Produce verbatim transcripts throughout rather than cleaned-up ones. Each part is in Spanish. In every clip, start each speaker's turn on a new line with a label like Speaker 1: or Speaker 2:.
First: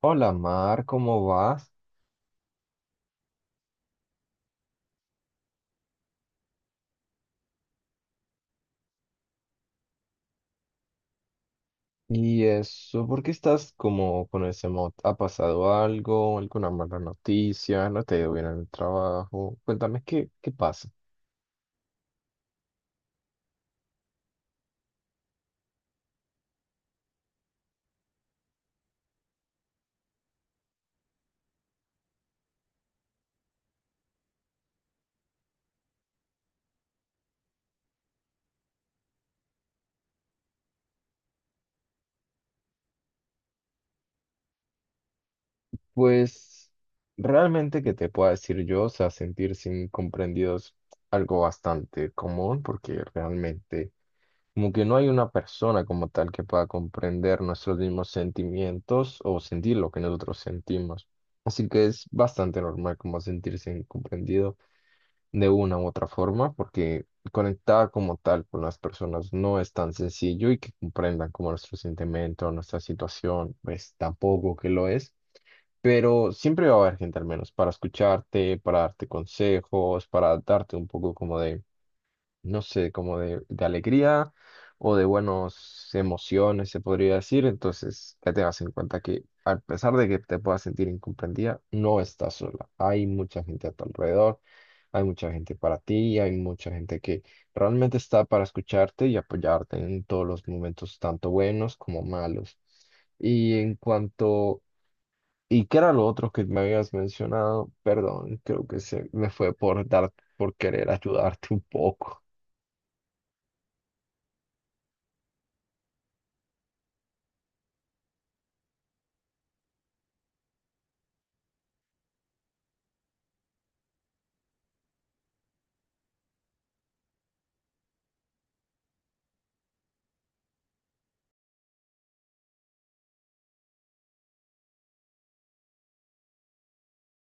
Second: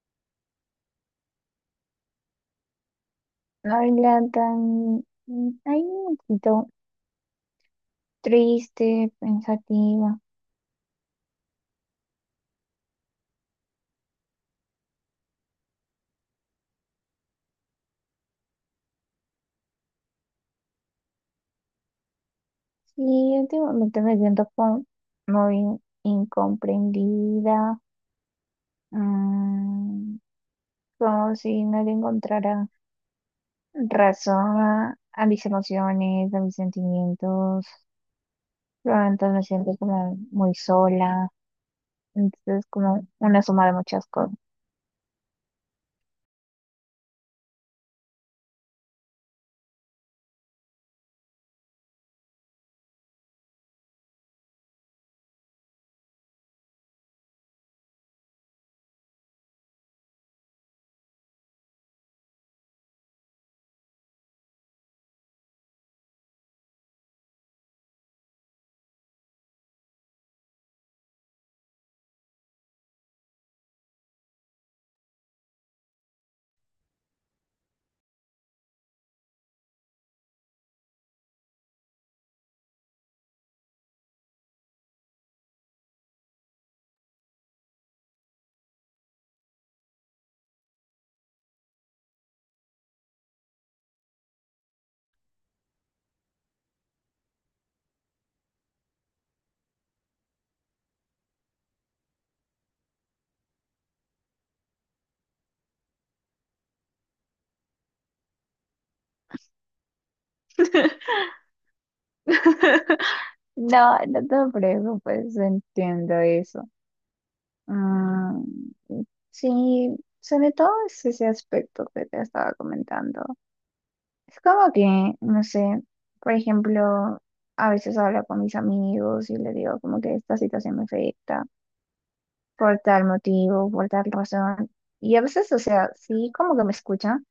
Speaker 1: Hola Mar, ¿cómo vas?
Speaker 2: Habla tan, ay, un poquito triste, pensativa.
Speaker 1: ¿Y eso? ¿Por qué estás como con ese mod? ¿Ha pasado algo? ¿Alguna mala noticia? ¿No te ha ido bien en el trabajo? Cuéntame, ¿qué, qué pasa?
Speaker 2: Sí, últimamente me siento como muy incomprendida, mm, como si no le encontrara razón a, a mis emociones, a mis sentimientos. Entonces me siento como muy sola. Entonces, como una suma de muchas cosas.
Speaker 1: Pues realmente que te pueda decir yo, o sea, sentirse incomprendido es algo bastante común porque realmente como que no hay una persona como tal que pueda comprender nuestros mismos sentimientos o sentir lo que nosotros sentimos. Así que es bastante normal como sentirse incomprendido, de una u otra forma, porque conectar como tal con las personas no es tan sencillo y que comprendan como nuestro sentimiento, nuestra situación, pues tampoco que lo es. Pero siempre va a haber gente al menos para escucharte, para darte consejos, para darte un poco como de no sé, como de, de alegría o de buenas emociones, se podría decir. Entonces, ya tengas en cuenta que a pesar de que te puedas sentir incomprendida, no estás sola. Hay mucha gente a tu alrededor, hay mucha gente para ti, hay mucha gente que realmente está para escucharte y apoyarte en todos los momentos, tanto buenos como malos. Y en cuanto. ¿Y qué era lo otro que me habías mencionado? Perdón, creo que se me fue por dar, por querer ayudarte un poco.
Speaker 2: No, no te preocupes, entiendo eso. Ah, sí, sobre todo es ese aspecto que te estaba comentando. Es como que, no sé, por ejemplo, a veces hablo con mis amigos y les digo como que esta situación me afecta por tal motivo, por tal razón. Y a veces, o sea, sí, como que me escuchan,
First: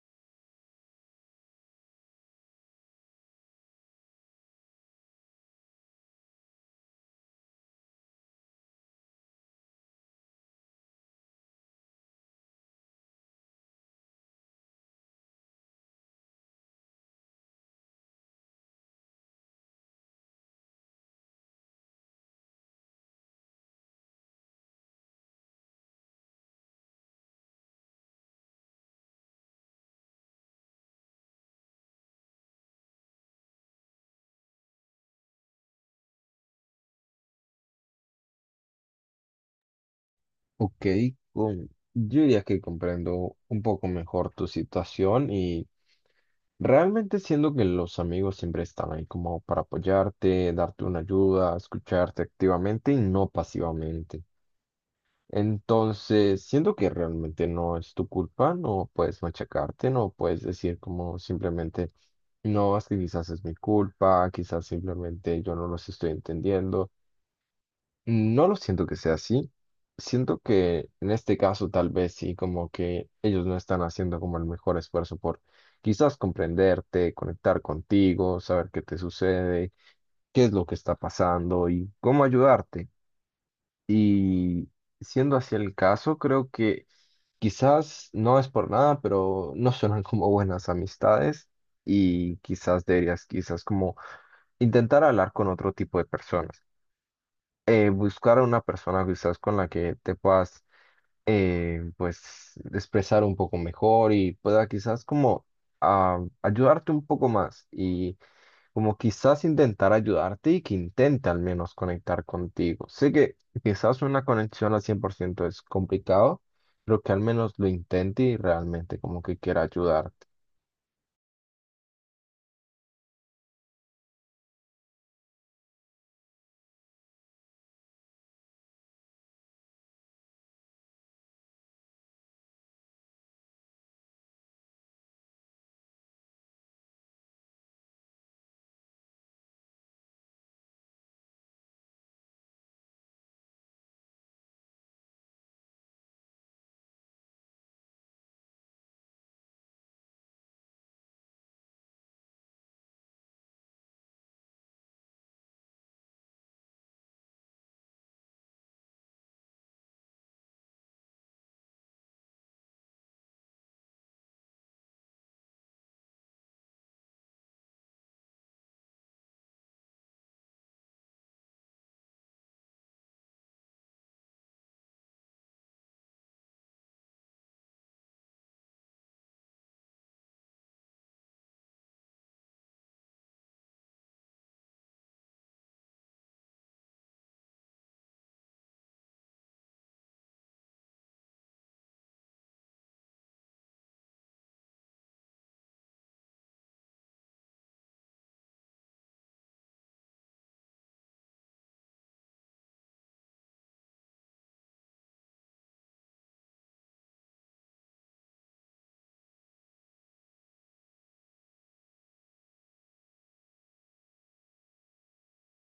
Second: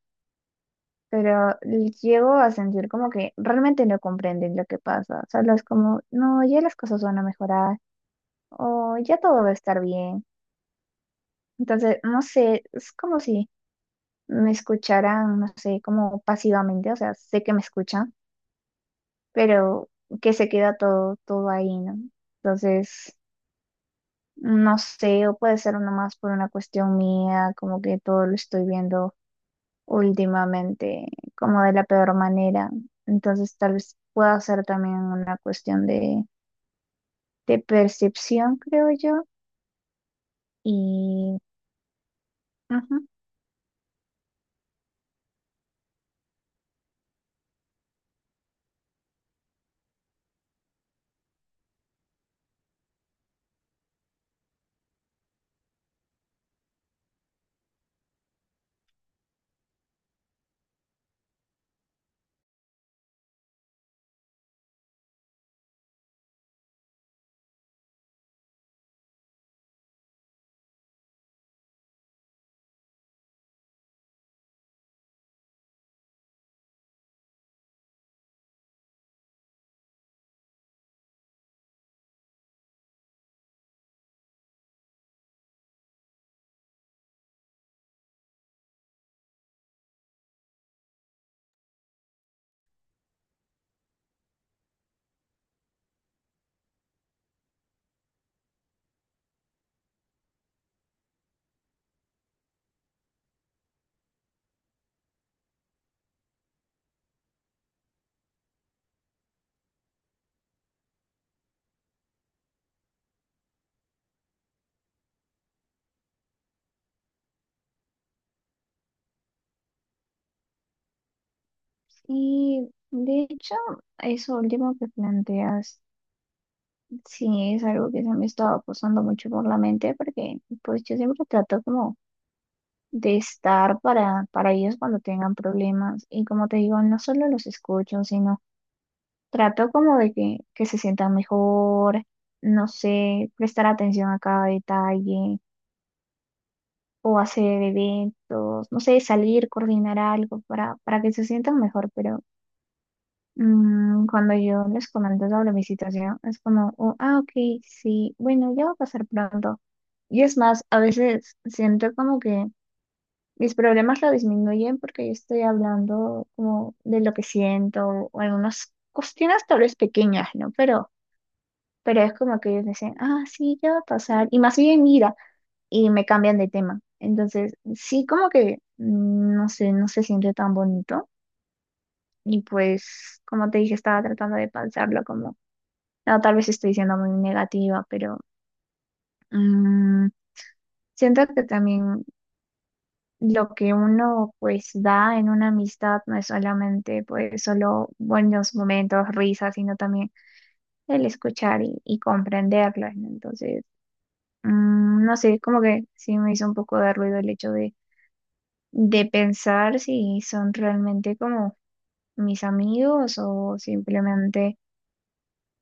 Speaker 2: pero llego a sentir como que realmente no comprenden lo que pasa. Solo es como, no, ya las cosas van a mejorar o ya todo va a estar bien. Entonces, no sé, es como si me escucharan, no sé, como pasivamente, o sea, sé que me escuchan, pero que se queda todo, todo ahí, ¿no? Entonces, no sé, o puede ser nomás por una cuestión mía, como que todo lo estoy viendo últimamente, como de la peor manera. Entonces, tal vez pueda ser también una cuestión de, de percepción, creo yo.
Speaker 1: Ok,
Speaker 2: Y,
Speaker 1: con- yo diría que
Speaker 2: ujú.
Speaker 1: comprendo un poco mejor tu situación y realmente siendo que los amigos siempre están ahí como para apoyarte, darte una ayuda, escucharte activamente y no pasivamente. Entonces, siento que realmente no es tu culpa, no puedes machacarte, no puedes decir como simplemente, no, es que quizás es mi culpa, quizás simplemente yo no los estoy entendiendo. No lo siento que sea así. Siento que en este caso tal vez sí, como que ellos no están haciendo como el mejor esfuerzo por quizás comprenderte, conectar contigo, saber qué te sucede, qué es lo que está pasando y cómo ayudarte. Y siendo así el caso, creo que quizás no es por nada, pero no suenan como buenas amistades y quizás deberías quizás como intentar hablar con otro tipo de personas, eh, buscar a una persona quizás con la que te puedas, eh, pues expresar un poco mejor y pueda quizás como, ah, ayudarte un poco más y como quizás intentar ayudarte y que intente al menos conectar contigo. Sé que quizás una conexión al cien por ciento es complicado, pero que al menos lo intente y realmente como que quiera ayudar.
Speaker 2: Y de hecho, eso último que planteas. Sí, es algo que se me estaba pasando mucho por la mente porque pues yo siempre trato como de estar para, para ellos cuando tengan problemas y como te digo, no solo los escucho, sino trato como de que, que se sientan mejor, no sé, prestar atención a cada detalle o hacer eventos, no sé, salir, coordinar algo para, para que se sientan mejor, pero mm, cuando yo les comento sobre mi situación, es como, "Oh, ah, ok, sí, bueno, ya va a pasar pronto." Y es más, a veces siento como que mis problemas lo disminuyen porque yo estoy hablando como de lo que siento o algunas cuestiones tal vez pequeñas, ¿no? Pero, pero es como que ellos dicen, ah, sí, ya va a pasar. Y más bien, mira, y me cambian de tema. Entonces, sí, como que, mm, no sé, no se siente tan bonito. Y pues, como te dije, estaba tratando de pensarlo. No, tal vez estoy siendo muy negativa, pero mm, siento que también lo que uno pues da en una amistad no es solamente pues solo buenos momentos, risas, sino también el escuchar y, y comprenderlas, ¿no? Entonces, mm, no sé, como que sí me hizo un poco de ruido el hecho de, de pensar si son realmente como mis amigos o simplemente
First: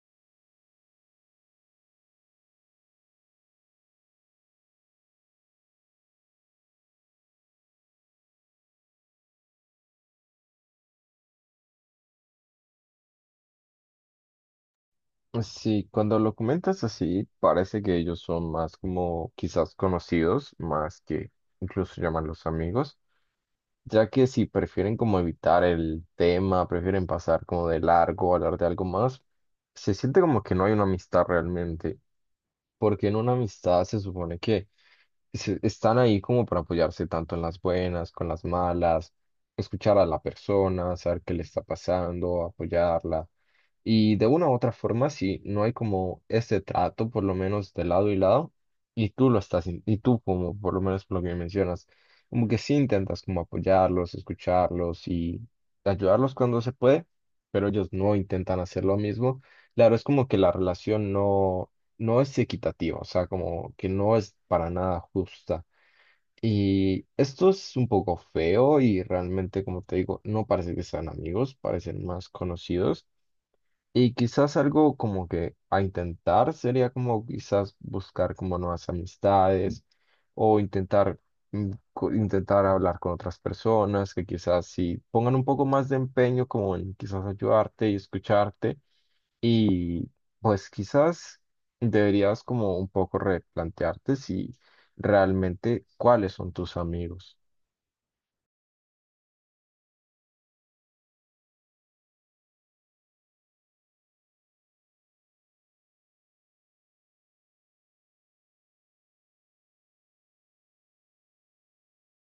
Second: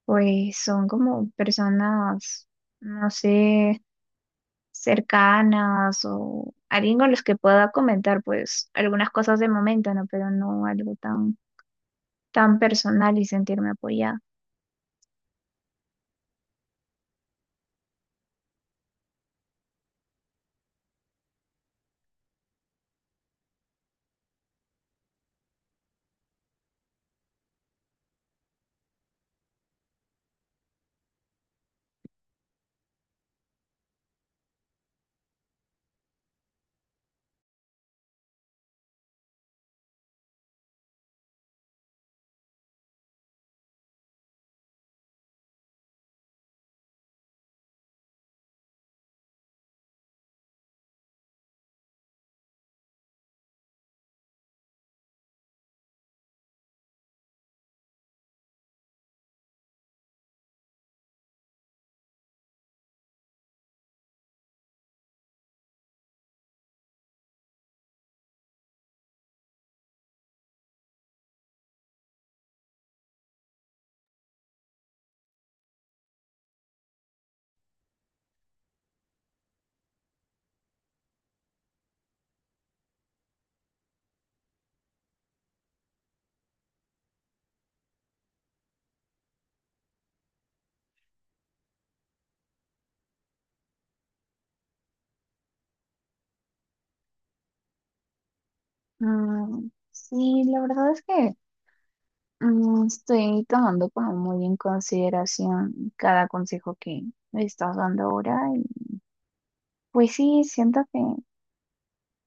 Speaker 2: pues son como personas, no sé, cercanas o alguien con los que pueda comentar pues algunas cosas de momento, ¿no? Pero no algo tan, tan personal y sentirme apoyada.
Speaker 1: Sí, cuando lo comentas así, parece que ellos son más como quizás conocidos, más que incluso llaman los amigos, ya que si prefieren como evitar el tema, prefieren pasar como de largo, hablar de algo más, se siente como que no hay una amistad realmente, porque en una amistad se supone que se- están ahí como para apoyarse tanto en las buenas, con las malas, escuchar a la persona, saber qué le está pasando, apoyarla. Y de una u otra forma, si no hay como ese trato, por lo menos de lado y lado, y tú lo estás, in- y tú como, por lo menos por lo que mencionas, como que sí intentas como apoyarlos, escucharlos y ayudarlos cuando se puede, pero ellos no intentan hacer lo mismo. Claro, es como que la relación no, no es equitativa, o sea, como que no es para nada justa. Y esto es un poco feo y realmente, como te digo, no parece que sean amigos, parecen más conocidos. Y quizás algo como que a intentar sería como quizás buscar como nuevas amistades o intentar, mm, co- intentar hablar con otras personas que quizás sí pongan un poco más de empeño como en quizás ayudarte y escucharte. Y pues quizás deberías como un poco replantearte si realmente cuáles son tus amigos.
Speaker 2: Mm, sí, la verdad es que mm, estoy tomando como muy en consideración cada consejo que me estás dando ahora y pues sí, siento que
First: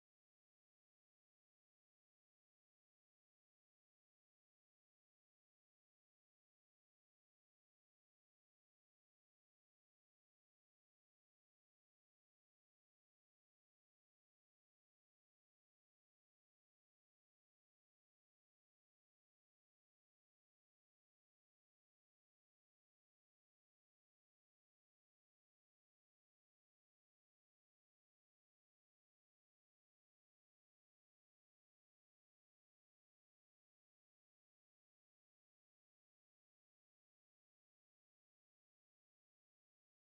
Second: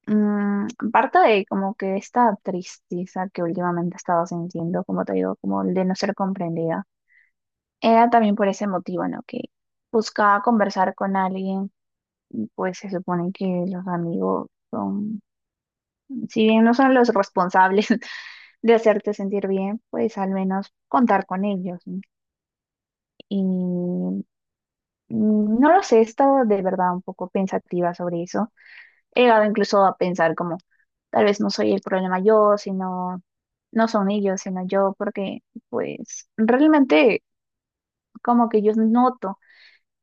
Speaker 2: mm, parte de como que esta tristeza que últimamente he estado sintiendo, como te digo, como el de no ser comprendida. Era también por ese motivo, ¿no? Que buscaba conversar con alguien y pues se supone que los amigos son, si bien no son los responsables de hacerte sentir bien, pues al menos contar con ellos, ¿no? Y mm, no lo sé, he estado de verdad un poco pensativa sobre eso. He llegado incluso a pensar como, tal vez no soy el problema yo, sino, no son ellos, sino yo, porque pues realmente como que yo noto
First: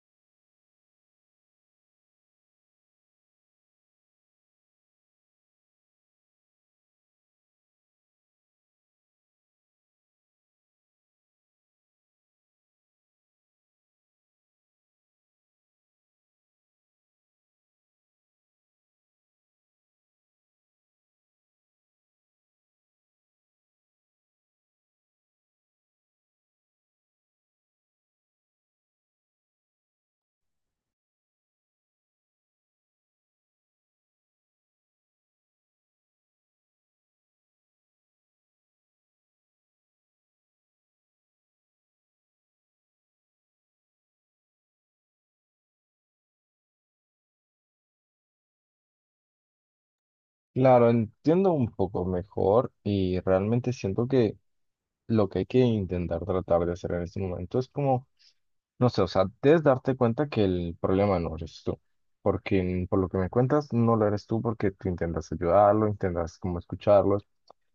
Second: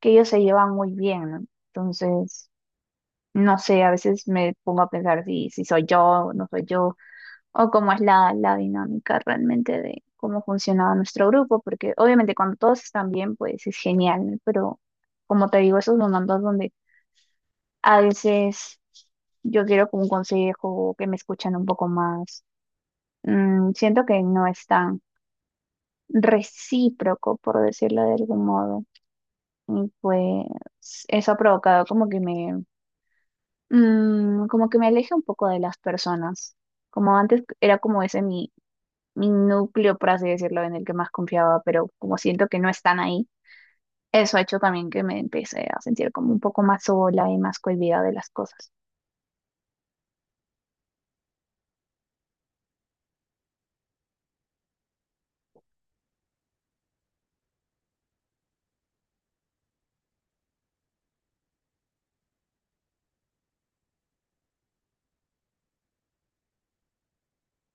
Speaker 2: que ellos se llevan muy bien, ¿no? Entonces, no sé, a veces me pongo a pensar si, si soy yo o no soy yo, o cómo es la, la dinámica realmente de cómo funciona nuestro grupo, porque obviamente cuando todos están bien, pues es genial, ¿no? Pero como te digo, esos momentos donde a veces yo quiero como un consejo, que me escuchan un poco más, mm, siento que no es tan recíproco, por decirlo de algún modo. Y pues eso ha provocado como que me, mm, como que me aleja un poco de las personas. Como antes era como ese mi, mi núcleo, por así decirlo, en el que más confiaba, pero como siento que no están ahí, eso ha hecho también que me empecé a sentir como un poco más sola y más cohibida de las cosas.
Speaker 1: Claro, entiendo un poco mejor y realmente siento que lo que hay que intentar tratar de hacer en este momento es como, no sé, o sea, debes darte cuenta que el problema no eres tú, porque mm, por lo que me cuentas no lo eres tú porque tú intentas ayudarlo, intentas como escucharlos.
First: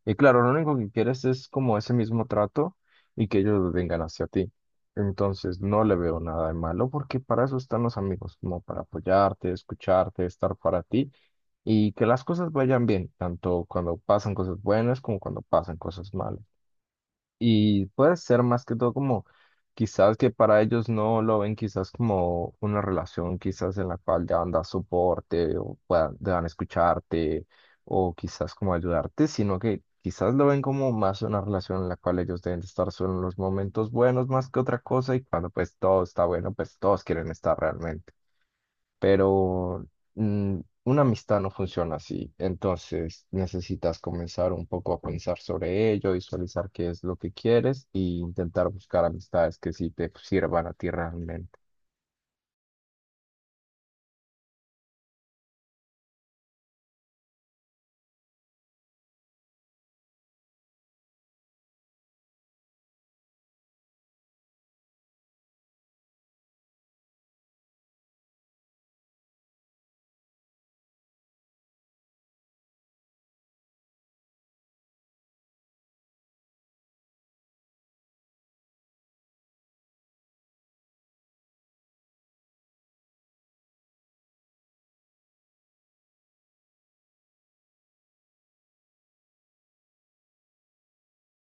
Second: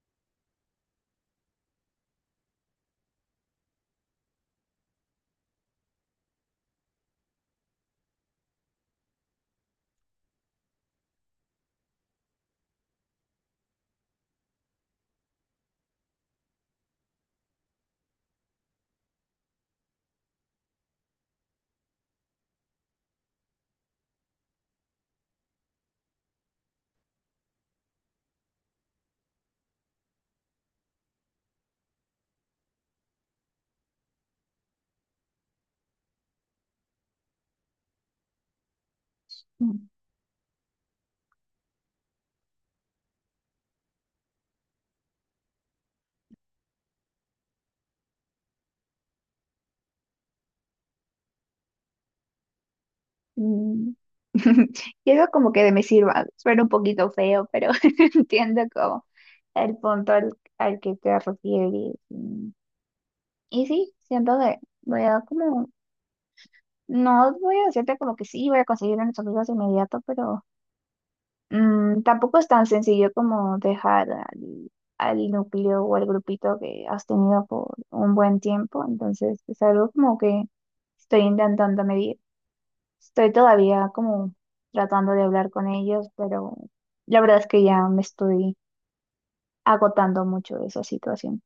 Speaker 1: Y claro, lo único que quieres es como ese mismo trato y que ellos vengan hacia ti. Entonces no le veo nada de malo porque para eso están los amigos, como para apoyarte, escucharte, estar para ti y que las cosas vayan bien, tanto cuando pasan cosas buenas como cuando pasan cosas malas. Y puede ser más que todo como quizás que para ellos no lo ven quizás como una relación quizás en la cual deban dar soporte o puedan, deban escucharte o quizás como ayudarte, sino que quizás lo ven como más una relación en la cual ellos deben de estar solo en los momentos buenos más que otra cosa y cuando pues todo está bueno, pues todos quieren estar realmente. Pero
Speaker 2: Mm.
Speaker 1: mm, una amistad no funciona así, entonces necesitas comenzar un poco a pensar sobre ello, visualizar qué es lo que quieres e intentar buscar amistades que sí te sirvan a ti realmente.
Speaker 2: Mm. Quiero como que de me sirva, suena un poquito feo, pero entiendo como el punto al, al que te refieres. Y, y sí, siento que voy a como, no voy a decirte como que sí, voy a conseguir a nuestros amigos de inmediato, pero mm, tampoco es tan sencillo como dejar al, al núcleo o al grupito que has tenido por un buen tiempo. Entonces, es algo como que estoy intentando medir. Estoy todavía como tratando de hablar con ellos, pero la verdad es que ya me estoy agotando mucho de esa situación.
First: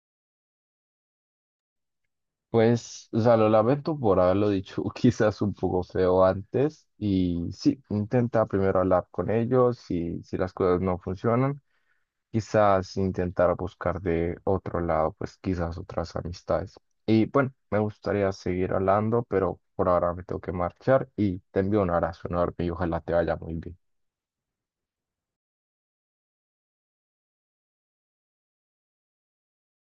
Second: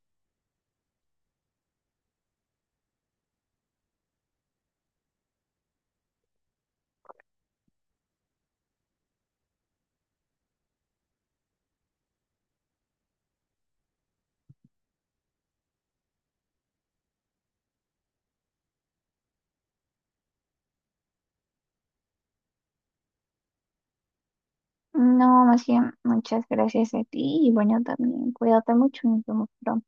Speaker 1: Pues, o sea, lo lamento por haberlo dicho quizás un poco feo antes y sí, intenta primero hablar con ellos y si las cosas no funcionan, quizás intentar buscar de otro lado, pues quizás otras amistades. Y bueno, me gustaría seguir hablando, pero por ahora me tengo que marchar y te envío un abrazo enorme y ojalá te vaya muy bien.
Speaker 2: No, más bien, muchas gracias a ti y bueno, también cuídate mucho, nos vemos pronto.